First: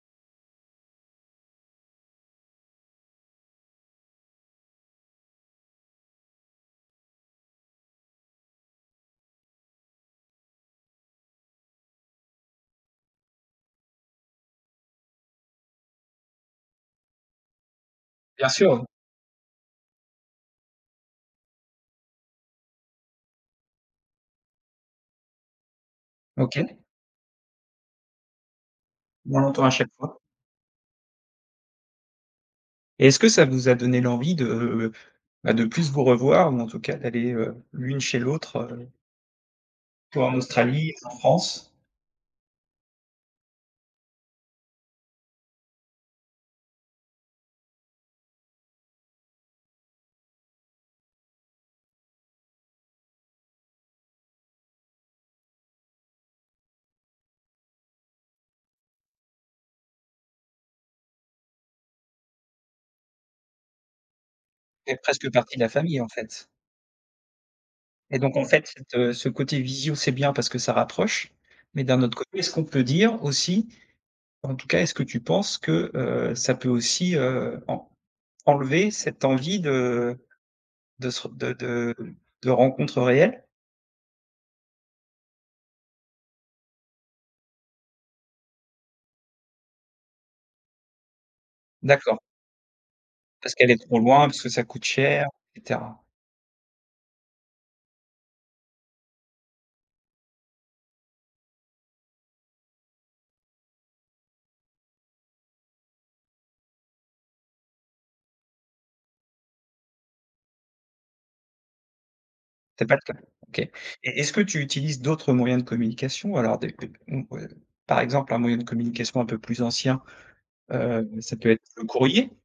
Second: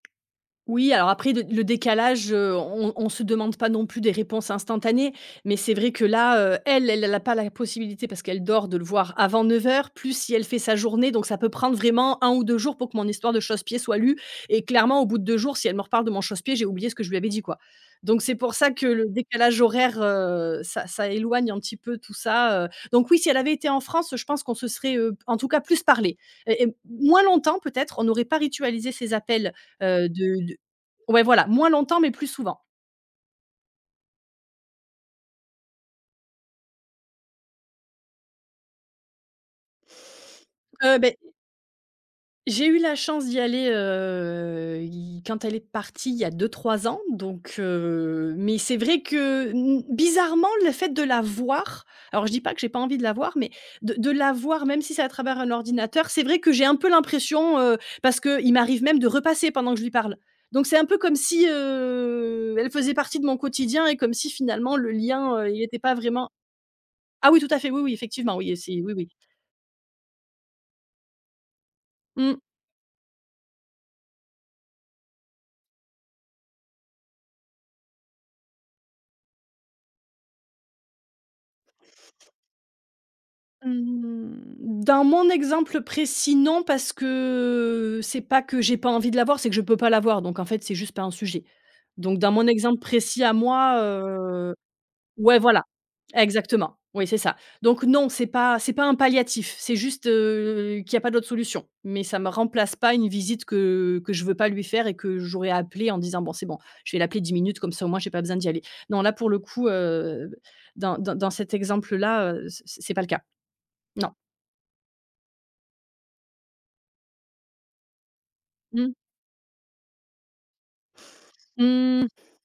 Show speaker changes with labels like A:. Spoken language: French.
A: Oui, alors après le le décalage, heu, on on se demande pas non plus des réponses instantanées. Mais c'est vrai que là, heu, elle, elle elle a pas la possibilité, parce qu'elle dort, de le voir avant 9:00, plus, si elle fait sa journée, donc ça peut prendre vraiment 1 ou 2 jours pour que mon histoire de chausse-pied soit lue. Et clairement au bout de 2 jours si elle me reparle de mon chausse-pied, j'ai oublié ce que je lui avais dit, quoi. Donc c'est
B: Bien
A: pour ça
B: sûr.
A: que le décalage horaire, heu, ça ça éloigne un petit peu, tout ça, heu donc oui, si elle avait été en France, je pense qu'on se serait, heu, en tout cas, plus parlé et heu,
B: OK.
A: moins longtemps peut-être, on n'aurait pas ritualisé ces
B: On
A: appels,
B: l'entend à chaque
A: heu,
B: fois.
A: de de ouais voilà, moins longtemps mais plus souvent.
B: Et est-ce que ça vous a donné l'envie de, ben, de plus vous revoir ou en tout cas, d'aller, heu, l'une chez l'autre, heu? Toi en Australie,
A: Heu,
B: en
A: beh
B: France?
A: j'ai eu la chance d'y aller, heu, il quand elle est partie, il y a 2-3 ans donc heu, mais c'est vrai que n bizarrement, le fait de la voir, alors je dis pas que j'ai pas envie de la voir, mais de de la voir, même si c'est à travers un ordinateur, c'est vrai que j'ai un peu l'impression, heu parce qu'il m'arrive même de repasser pendant que je lui parle. Donc c'est un peu comme si, heu, elle faisait partie de mon quotidien et comme si finalement, le
B: Fait presque
A: lien,
B: partie
A: il
B: de la
A: était pas
B: famille, en
A: vraiment
B: fait?
A: ah oui tout à fait, oui, oui,
B: Et donc,
A: effectivement,
B: en
A: oui,
B: fait,
A: c'est oui, oui.
B: de ce côté visio, c'est bien parce que ça rapproche mais d'un autre côté,
A: Mmh.
B: est-ce qu'on peut dire aussi, en tout cas, est-ce que tu penses que, heu, ça peut aussi, heu, en enlever cette envie de de se r de de de rencontres réelles?
A: Mmh, dans mon exemple précis, non, parce que c'est pas que j'ai pas envie de la voir, c'est que je peux pas la voir. Donc en fait, c'est juste pas un sujet. Donc
B: D'accord.
A: dans mon exemple précis à
B: Parce qu'elle
A: moi,
B: est trop loin, parce que
A: heu,
B: ça coûte cher
A: ouais,
B: et
A: voilà,
B: cetera.
A: exactement, oui c'est ça. Donc non, c'est pas c'est pas un palliatif, c'est juste, heu, qu'il y a pas d'autres solutions. Mais ça me remplace pas une visite que que je veux pas lui faire et que j'aurais appelée en disant: «Bon, c'est bon, je vais l'appeler 10 minutes comme ça au moins j'ai pas besoin d'y aller». Non là, pour le coup, heu, dans dans dans cet exemple-là, heu, c c
B: C'est
A: c'est
B: pas le
A: pas le
B: cas,
A: cas.
B: OK et
A: Non.
B: est-ce que tu utilises d'autres moyens de communication alors des des m heu, par exemple, un moyen de
A: Mmh.
B: communication un peu plus ancien, heu, ça peut être le
A: Mmh.
B: courrier?